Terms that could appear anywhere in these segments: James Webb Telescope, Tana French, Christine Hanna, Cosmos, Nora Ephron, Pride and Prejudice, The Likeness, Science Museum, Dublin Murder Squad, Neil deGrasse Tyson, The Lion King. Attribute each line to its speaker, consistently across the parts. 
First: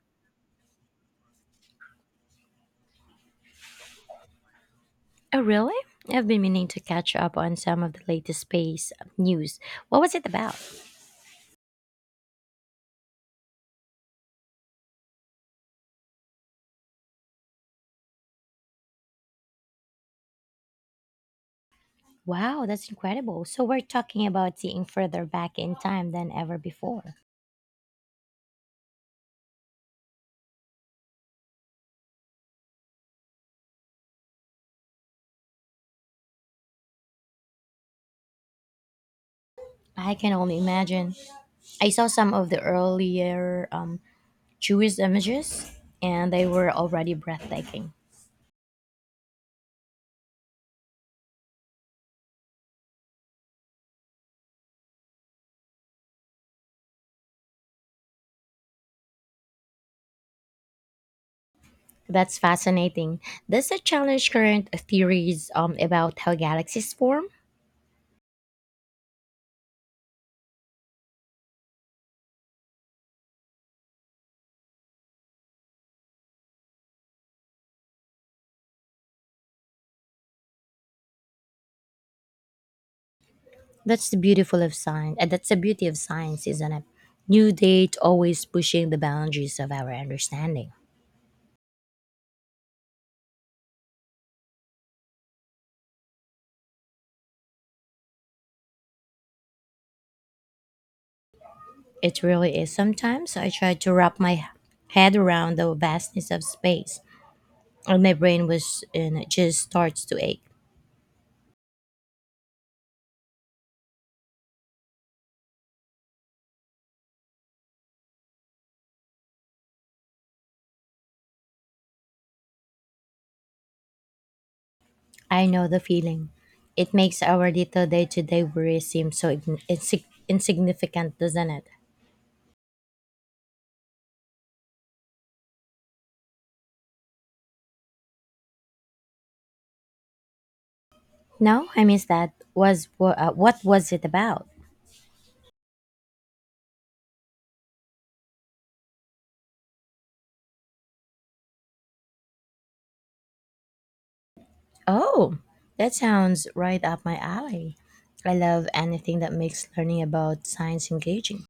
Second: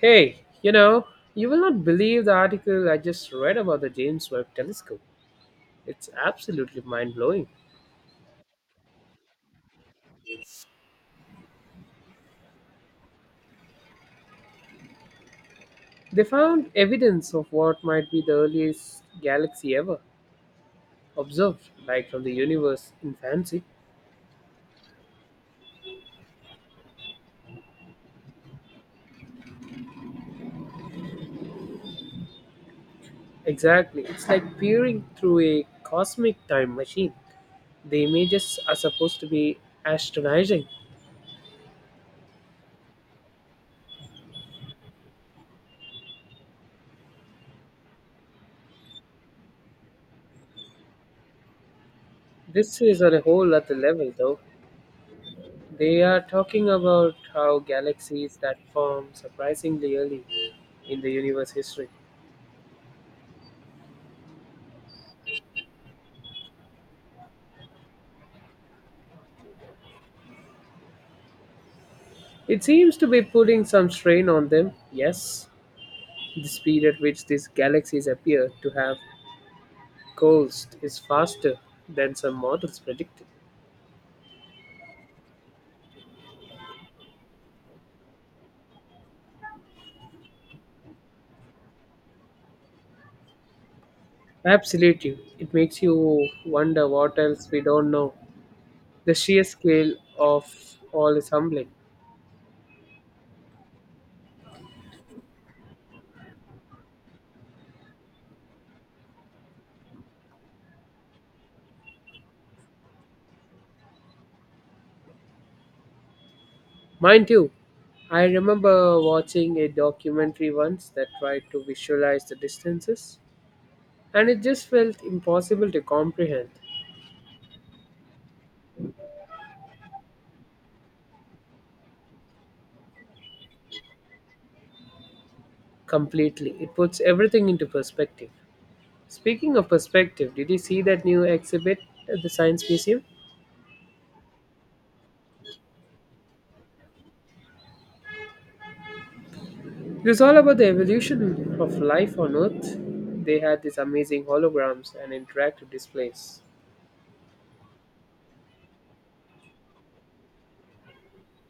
Speaker 1: Hey, you know, you will not believe the article I just read about the James Webb Telescope.
Speaker 2: Oh, really?
Speaker 1: It's
Speaker 2: I've been meaning to
Speaker 1: absolutely mind
Speaker 2: catch up
Speaker 1: blowing.
Speaker 2: on some of the latest space news. What was it about?
Speaker 1: They found evidence of what might be the earliest galaxy ever observed, like from the
Speaker 2: Wow, that's
Speaker 1: universe
Speaker 2: incredible.
Speaker 1: infancy.
Speaker 2: So, we're talking about seeing further back in time than ever before.
Speaker 1: Exactly, it's like peering through a cosmic time machine. The images are supposed to be
Speaker 2: I can only
Speaker 1: astonishing.
Speaker 2: imagine. I saw some of the earlier Jewish images, and they were already breathtaking.
Speaker 1: This is on a whole other level, though. They are talking about how galaxies that form surprisingly early in the universe history.
Speaker 2: That's fascinating. Does it challenge current theories about how galaxies form?
Speaker 1: It seems to be putting some strain on them, yes. The speed at which these galaxies appear to have coalesced is faster than some models predicted.
Speaker 2: That's the beautiful of science, and that's the beauty of science, isn't it? New date always pushing the boundaries of our understanding.
Speaker 1: Absolutely. It makes you wonder what else we don't know. The sheer scale of all is humbling.
Speaker 2: It really is. Sometimes I tried to wrap my head around the vastness of space, and my brain was and it just starts to ache.
Speaker 1: Mind you, I remember watching a documentary once that tried to visualize the distances, and it just felt
Speaker 2: I know
Speaker 1: impossible
Speaker 2: the
Speaker 1: to
Speaker 2: feeling.
Speaker 1: comprehend
Speaker 2: It makes our little day-to-day worries seem so insignificant, doesn't it?
Speaker 1: completely. It puts everything into perspective. Speaking of perspective, did you see that new
Speaker 2: No,
Speaker 1: exhibit
Speaker 2: I miss
Speaker 1: at the
Speaker 2: that.
Speaker 1: Science Museum?
Speaker 2: What was it about?
Speaker 1: It was all about the evolution of life on Earth. They had these amazing holograms and
Speaker 2: Oh,
Speaker 1: interactive
Speaker 2: that
Speaker 1: displays.
Speaker 2: sounds right up my alley. I love anything that makes learning about science engaging.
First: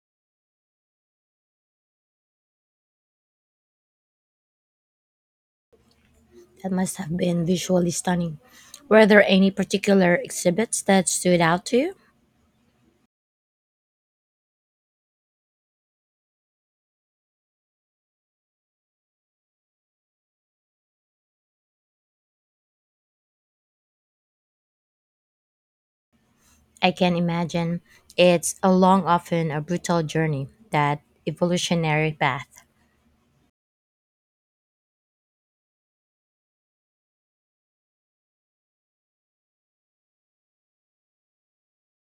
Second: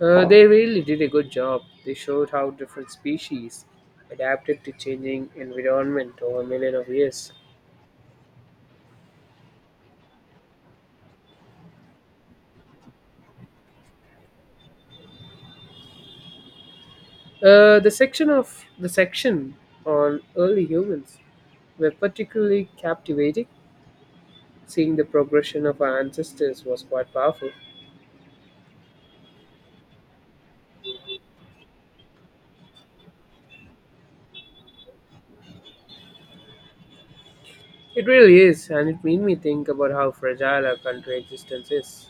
Speaker 1: They really did a good job. They showed how different species adapted to changing environment over a
Speaker 2: That
Speaker 1: million of
Speaker 2: must have
Speaker 1: years.
Speaker 2: been visually stunning. Were there any particular exhibits that stood out to you?
Speaker 1: The section on early humans were particularly captivating. Seeing the progression of our ancestors was
Speaker 2: I
Speaker 1: quite
Speaker 2: can
Speaker 1: powerful.
Speaker 2: imagine it's a long, often a brutal journey, that evolutionary path.
Speaker 1: It really is, and it made me think about how fragile our country existence is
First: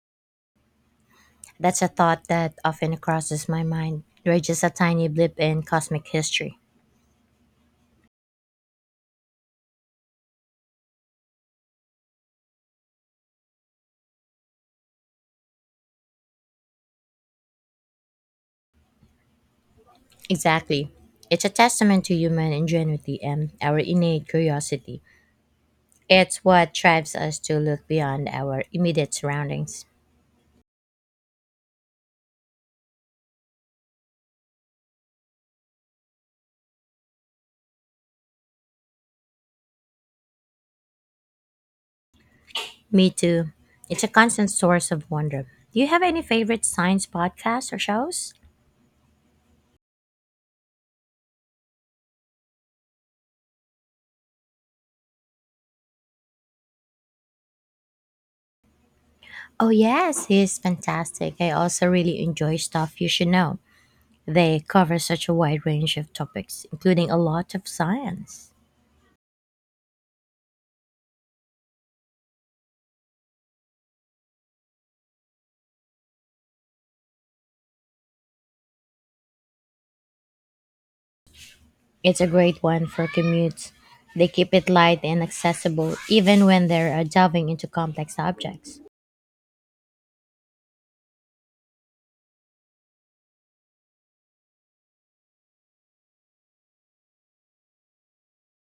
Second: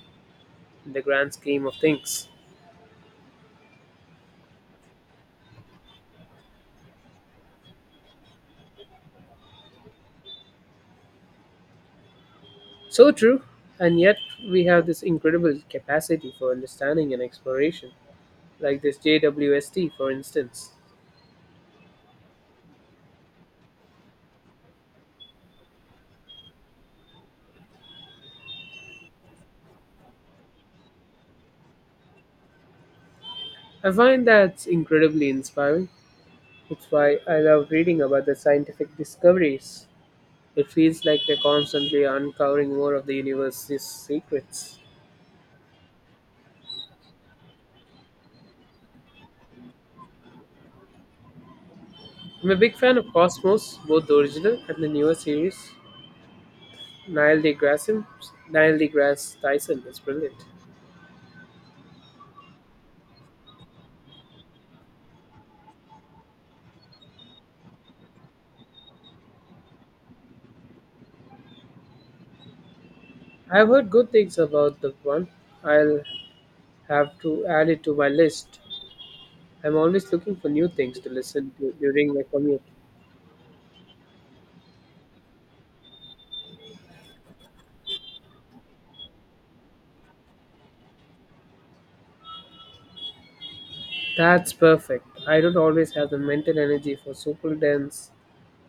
Speaker 1: in the grand scheme of
Speaker 2: That's a thought
Speaker 1: things.
Speaker 2: that often crosses my mind. We're just a tiny blip in cosmic history.
Speaker 1: So true, and yet we have this incredible capacity for understanding and exploration, like this JWST, for instance.
Speaker 2: Exactly. It's a testament to human ingenuity and our innate curiosity. It's what drives us to look beyond our immediate surroundings.
Speaker 1: I find that's incredibly inspiring. It's why I love reading about the scientific discoveries. It feels like they're constantly uncovering more of
Speaker 2: Me
Speaker 1: the
Speaker 2: too.
Speaker 1: universe's
Speaker 2: It's a constant
Speaker 1: secrets.
Speaker 2: source of wonder. Do you have any favorite science podcasts or shows?
Speaker 1: I'm a big fan of Cosmos, both the original and the newer series. Neil deGrasse, Neil deGrasse
Speaker 2: Oh,
Speaker 1: Tyson is
Speaker 2: yes,
Speaker 1: brilliant.
Speaker 2: he's fantastic. I also really enjoy Stuff You Should Know. They cover such a wide range of topics, including a lot of science.
Speaker 1: I've heard good things about the one. I'll have to add it to my list. I'm always looking for new things to listen to during my
Speaker 2: It's a
Speaker 1: commute.
Speaker 2: great one for commutes. They keep it light and accessible, even when they're delving into complex subjects.
Speaker 1: That's perfect. I don't always have the mental energy for super dense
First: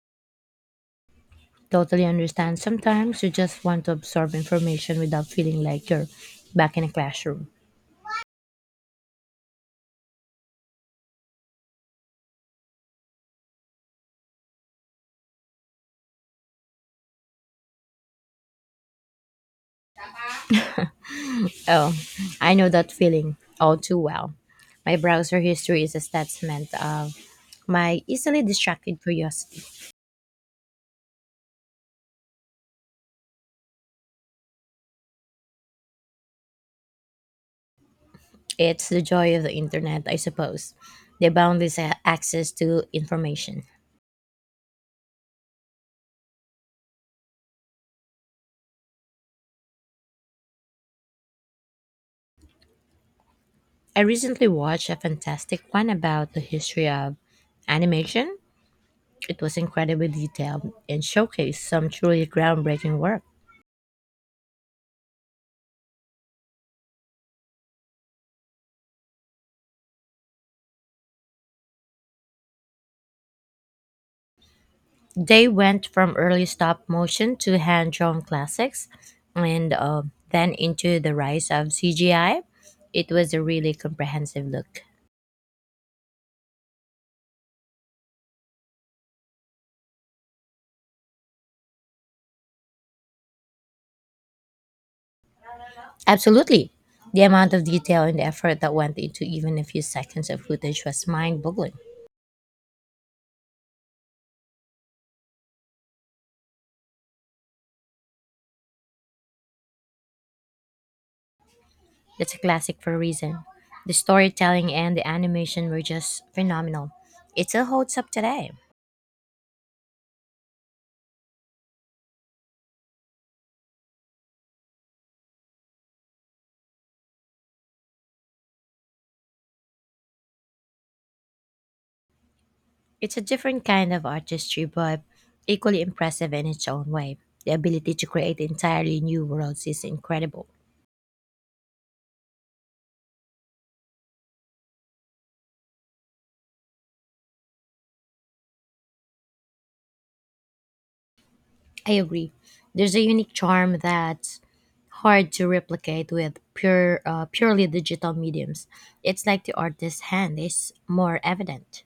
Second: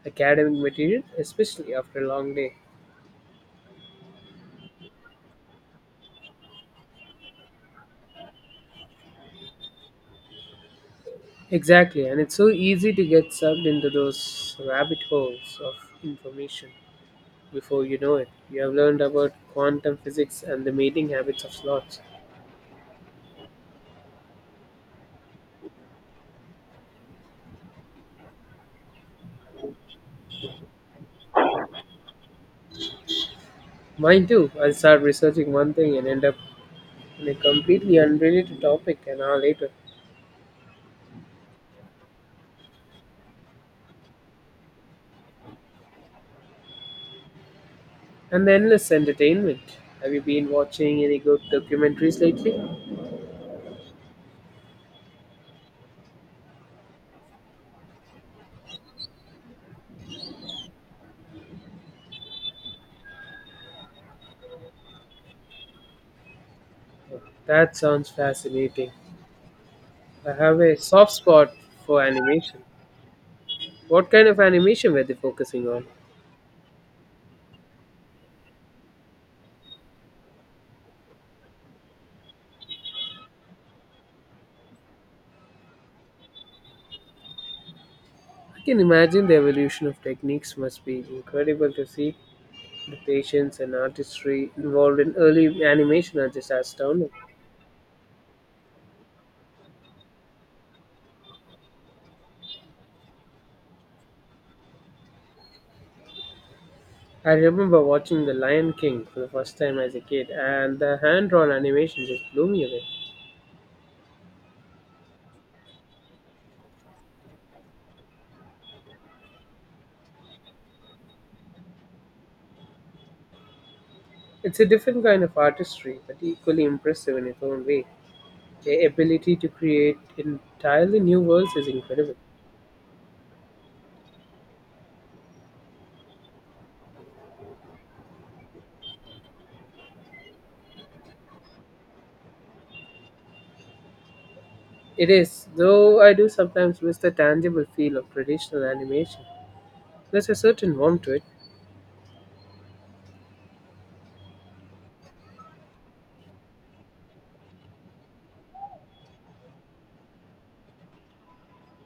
Speaker 1: academic material, especially after
Speaker 2: Totally
Speaker 1: a long day.
Speaker 2: understand. Sometimes you just want to absorb information without feeling like you're back in a classroom.
Speaker 1: Exactly, and it's so easy to get sucked into those rabbit holes of information. Before you know it, you have learned about quantum physics and the mating habits of
Speaker 2: Oh,
Speaker 1: sloths.
Speaker 2: I know that feeling all too well. My browser history is a testament of my easily distracted curiosity.
Speaker 1: Mine too. I'll start researching one thing and end up on a completely unrelated
Speaker 2: It's
Speaker 1: topic
Speaker 2: the
Speaker 1: an
Speaker 2: joy
Speaker 1: hour
Speaker 2: of the
Speaker 1: later.
Speaker 2: internet, I suppose, the boundless access to information.
Speaker 1: And the endless entertainment. Have you been watching any good documentaries lately?
Speaker 2: I recently watched a fantastic one about the history of animation. It was incredibly detailed and showcased some truly groundbreaking work.
Speaker 1: That sounds fascinating. I have a soft spot for animation. What kind of animation were they
Speaker 2: They
Speaker 1: focusing on?
Speaker 2: went from early stop motion to hand drawn classics and then into the rise of CGI. It was a really comprehensive look.
Speaker 1: I can imagine the evolution of techniques must be incredible to see. The patience and artistry involved in early animation are just
Speaker 2: Absolutely.
Speaker 1: astounding.
Speaker 2: The amount of detail and effort that went into even a few seconds of footage was mind boggling.
Speaker 1: I remember watching The Lion King for the first time as a kid, and the hand drawn animation just
Speaker 2: It's a
Speaker 1: blew me
Speaker 2: classic
Speaker 1: away.
Speaker 2: for a reason. The storytelling and the animation were just phenomenal. It still holds up today.
Speaker 1: It's a different kind of artistry, but equally impressive in its own way. The ability to create entirely new worlds is incredible.
Speaker 2: It's a different kind of artistry, but equally impressive in its own way. The ability to create entirely new worlds is incredible.
Speaker 1: It is, though I do sometimes miss the tangible feel of traditional animation. There's a certain warmth to it.
Speaker 2: I agree. There's a unique charm that's hard to replicate with purely digital mediums. It's like the artist's hand is more evident.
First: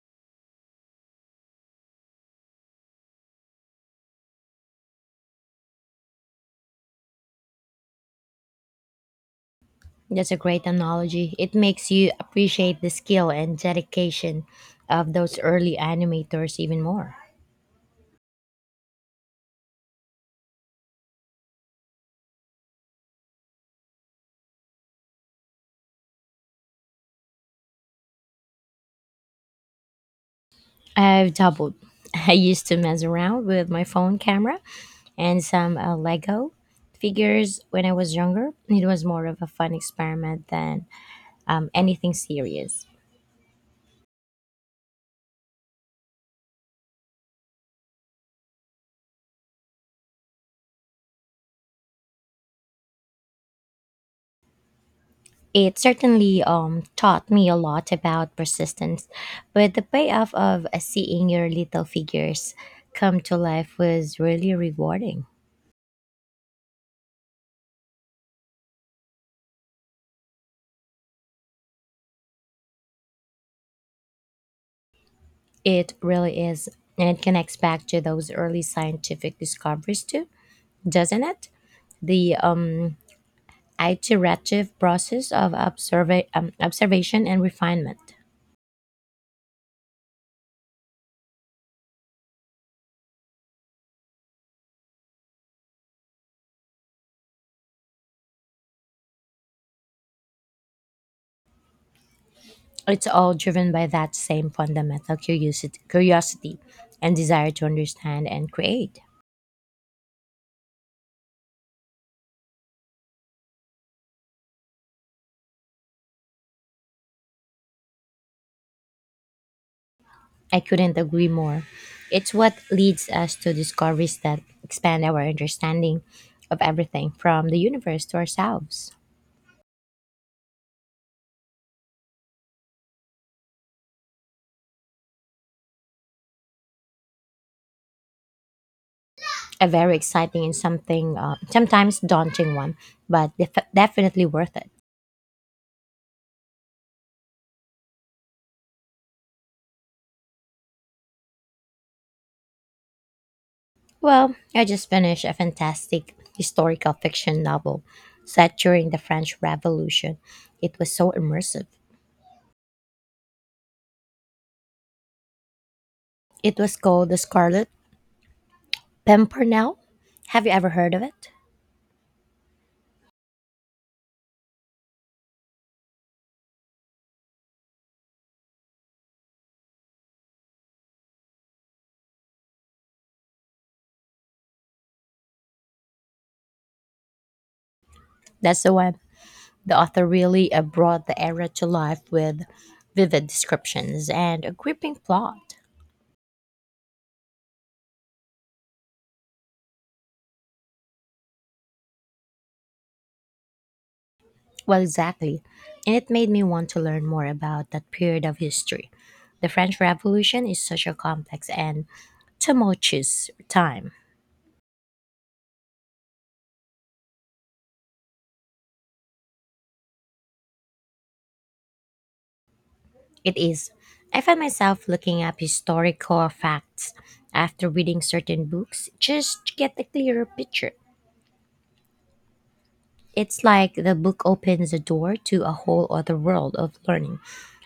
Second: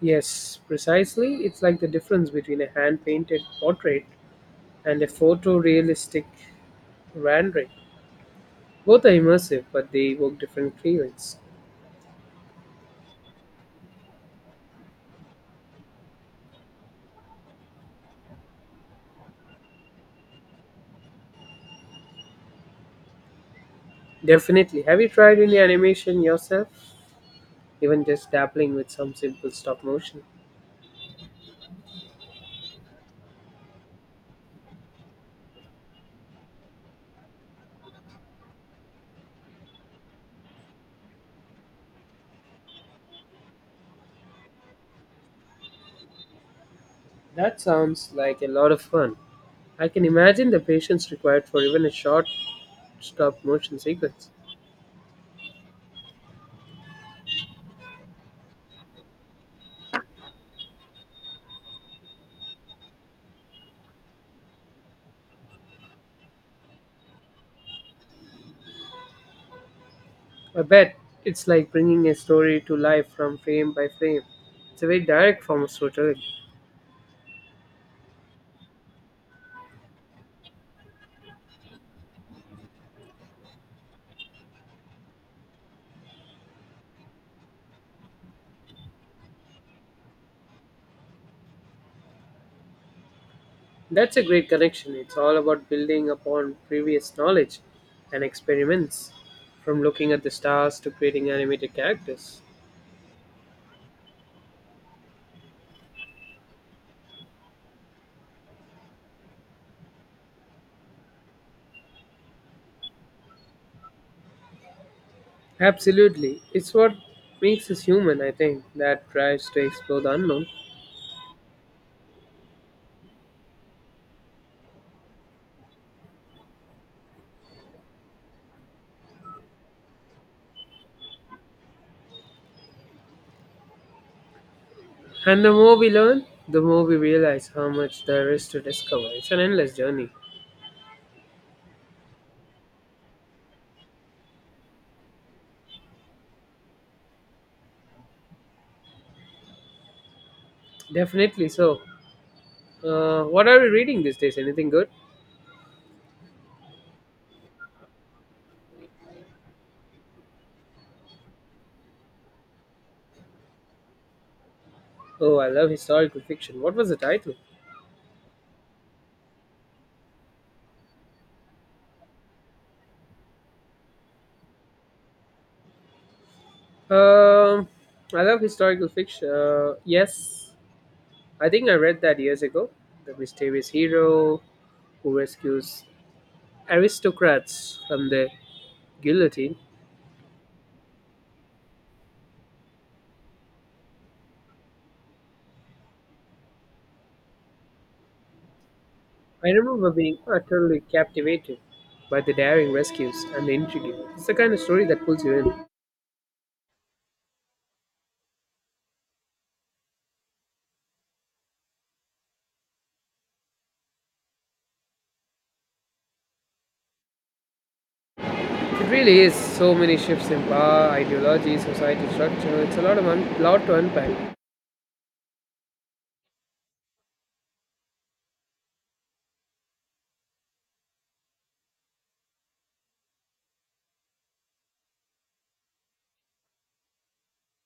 Speaker 1: Yes, precisely. It's like the difference between a hand painted portrait and a photorealistic rendering. Both are immersive, but they
Speaker 2: That's a
Speaker 1: evoke
Speaker 2: great
Speaker 1: different
Speaker 2: analogy.
Speaker 1: feelings.
Speaker 2: It makes you appreciate the skill and dedication of those early animators even more.
Speaker 1: Definitely. Have you tried any animation yourself? Even just dabbling with some simple stop motion?
Speaker 2: I've doubled. I used to mess around with my phone camera and some Lego figures when I was younger. It was more of a fun experiment than anything serious.
Speaker 1: That sounds like a lot of fun. I can imagine the patience required for even a short stop motion sequence.
Speaker 2: It certainly taught me a lot about persistence, but the payoff of seeing your little figures come to life was really rewarding.
Speaker 1: I bet it's like bringing a story to life from frame by frame. It's a very direct form of
Speaker 2: It
Speaker 1: storytelling.
Speaker 2: really is, and it connects back to those early scientific discoveries too, doesn't it? The iterative process of observation and refinement.
Speaker 1: That's a great connection. It's all about building upon previous knowledge and experiments, from looking at the stars to creating animated characters.
Speaker 2: It's all driven by that same fundamental curiosity and desire to understand and create.
Speaker 1: Absolutely. It's what makes us human, I think, that drives to explore the unknown.
Speaker 2: I couldn't agree more. It's what leads us to discoveries that expand our understanding of everything from the universe to ourselves.
Speaker 1: And the more we learn, the more we realize how much there is to discover. It's an
Speaker 2: A
Speaker 1: endless
Speaker 2: very
Speaker 1: journey.
Speaker 2: exciting and something sometimes daunting one, but definitely worth it.
Speaker 1: Definitely so. What are we reading these
Speaker 2: Well,
Speaker 1: days?
Speaker 2: I
Speaker 1: Anything good?
Speaker 2: just finished a fantastic historical fiction novel set during the French Revolution. It was so immersive.
Speaker 1: Oh, I love historical
Speaker 2: It
Speaker 1: fiction. What
Speaker 2: was
Speaker 1: was the
Speaker 2: called The
Speaker 1: title?
Speaker 2: Scarlet Pimpernel. Have you ever heard of it?
Speaker 1: Um, I love historical fiction. Yes, I think I read that years ago. The mysterious hero who rescues aristocrats from the
Speaker 2: That's the one.
Speaker 1: guillotine.
Speaker 2: The author really brought the era to life with vivid descriptions and a gripping plot.
Speaker 1: I remember being utterly captivated by the daring rescues and the intrigue. It's the kind of
Speaker 2: Well,
Speaker 1: story that pulls you
Speaker 2: exactly.
Speaker 1: in.
Speaker 2: And it made me want to learn more about that period of history. The French Revolution is such a complex and tumultuous time.
Speaker 1: It really is so many shifts in power, ideology, society structure. It's a lot of
Speaker 2: It
Speaker 1: lot
Speaker 2: is.
Speaker 1: to
Speaker 2: I
Speaker 1: unpack.
Speaker 2: find myself looking up historical facts after reading certain books just to get a clearer picture. It's like the book opens the door to a whole other world of learning.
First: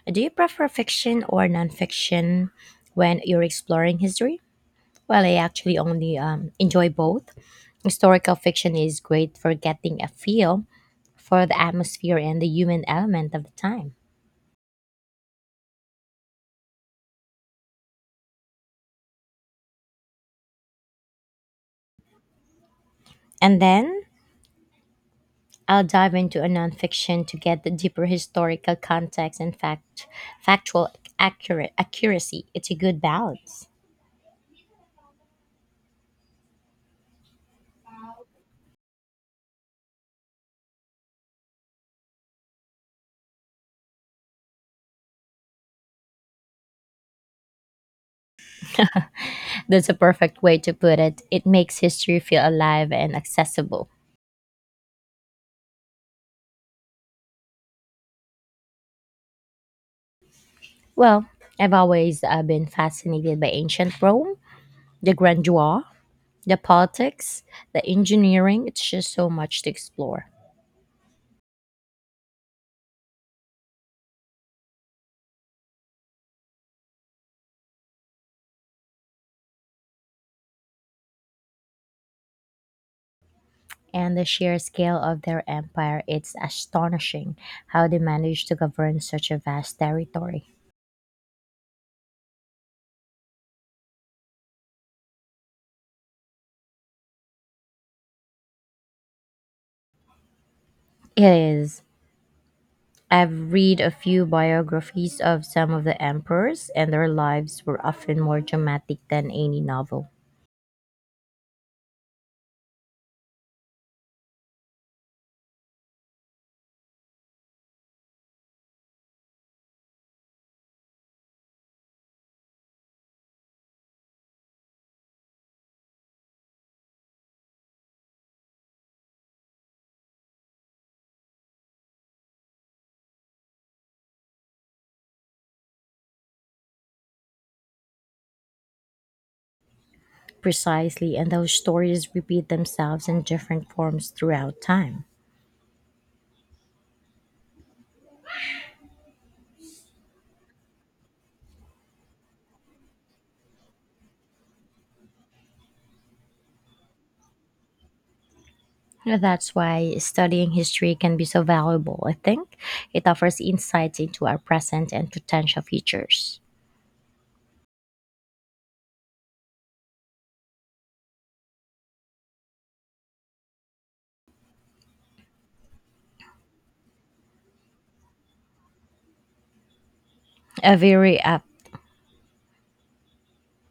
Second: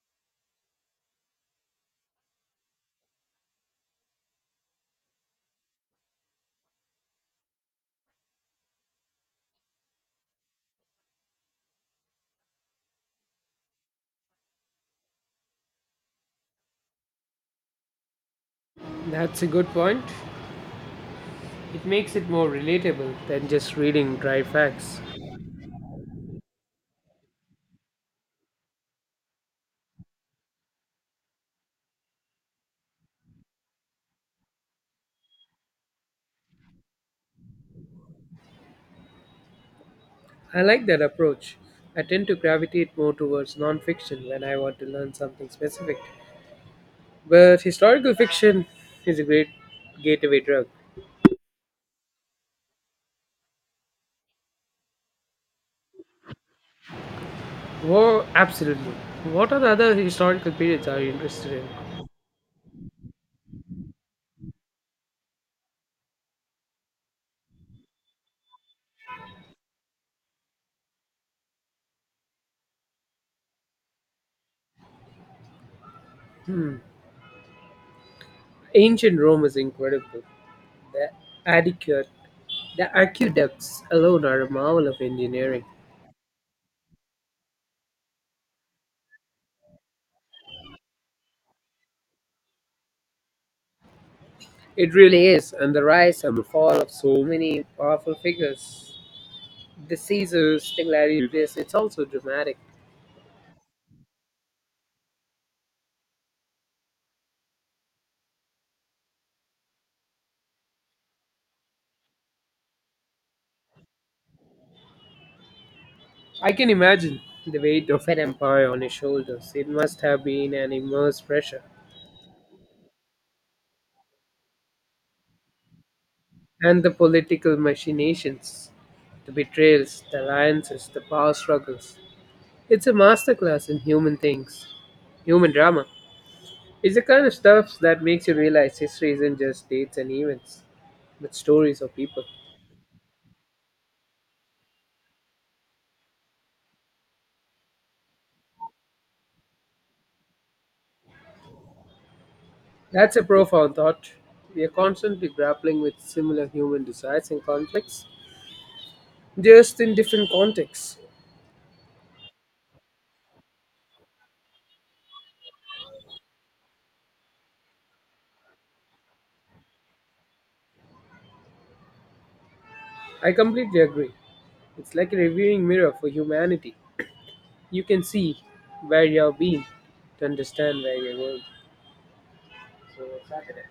Speaker 2: Do you prefer fiction or nonfiction when you're exploring history? Well, I actually only enjoy both. Historical fiction is great for getting a feel for the atmosphere and the human element of the time.
Speaker 1: That's a good point. It makes it more relatable than
Speaker 2: And
Speaker 1: just
Speaker 2: then
Speaker 1: reading dry facts.
Speaker 2: I'll dive into a nonfiction to get the deeper historical context and factual accurate accuracy. It's a good balance.
Speaker 1: I like that approach. I tend to gravitate more towards non-fiction when I want to learn something specific. But historical fiction is a great
Speaker 2: That's a
Speaker 1: gateway
Speaker 2: perfect way
Speaker 1: drug.
Speaker 2: to put it. It makes history feel alive and accessible.
Speaker 1: Well, absolutely. What are the other historical periods are you
Speaker 2: Well,
Speaker 1: interested
Speaker 2: I've
Speaker 1: in?
Speaker 2: always been fascinated by ancient Rome, the grandeur, the politics, the engineering. It's just so much to explore.
Speaker 1: Hmm. Ancient Rome is incredible. The adequate, the aqueducts
Speaker 2: And
Speaker 1: alone
Speaker 2: the
Speaker 1: are a
Speaker 2: sheer
Speaker 1: marvel
Speaker 2: scale
Speaker 1: of
Speaker 2: of their
Speaker 1: engineering.
Speaker 2: empire, it's astonishing how they managed to govern such a vast territory.
Speaker 1: It really is, and the rise and the fall of so many powerful figures. The Caesars, the
Speaker 2: It
Speaker 1: gladiators, it's
Speaker 2: is.
Speaker 1: also dramatic.
Speaker 2: I've read a few biographies of some of the emperors, and their lives were often more dramatic than any novel.
Speaker 1: I can imagine the weight of an empire on his shoulders. It must have been an immense pressure. And the political machinations, the betrayals, the alliances, the power struggles. It's a masterclass in human drama. It's the kind of stuff that makes you realize history isn't just dates and events,
Speaker 2: Precisely, and
Speaker 1: but
Speaker 2: those
Speaker 1: stories of
Speaker 2: stories
Speaker 1: people.
Speaker 2: repeat themselves in different forms throughout time.
Speaker 1: That's a profound thought. We are constantly grappling with similar human desires and conflicts,
Speaker 2: That's
Speaker 1: just in
Speaker 2: why
Speaker 1: different
Speaker 2: studying history
Speaker 1: contexts.
Speaker 2: can be so valuable, I think. It offers insights into our present and potential futures.
Speaker 1: I completely agree. It's like a reviewing mirror for humanity. You can see where you have been to
Speaker 2: A
Speaker 1: understand where you're
Speaker 2: very
Speaker 1: going.
Speaker 2: up
Speaker 1: So, Saturday.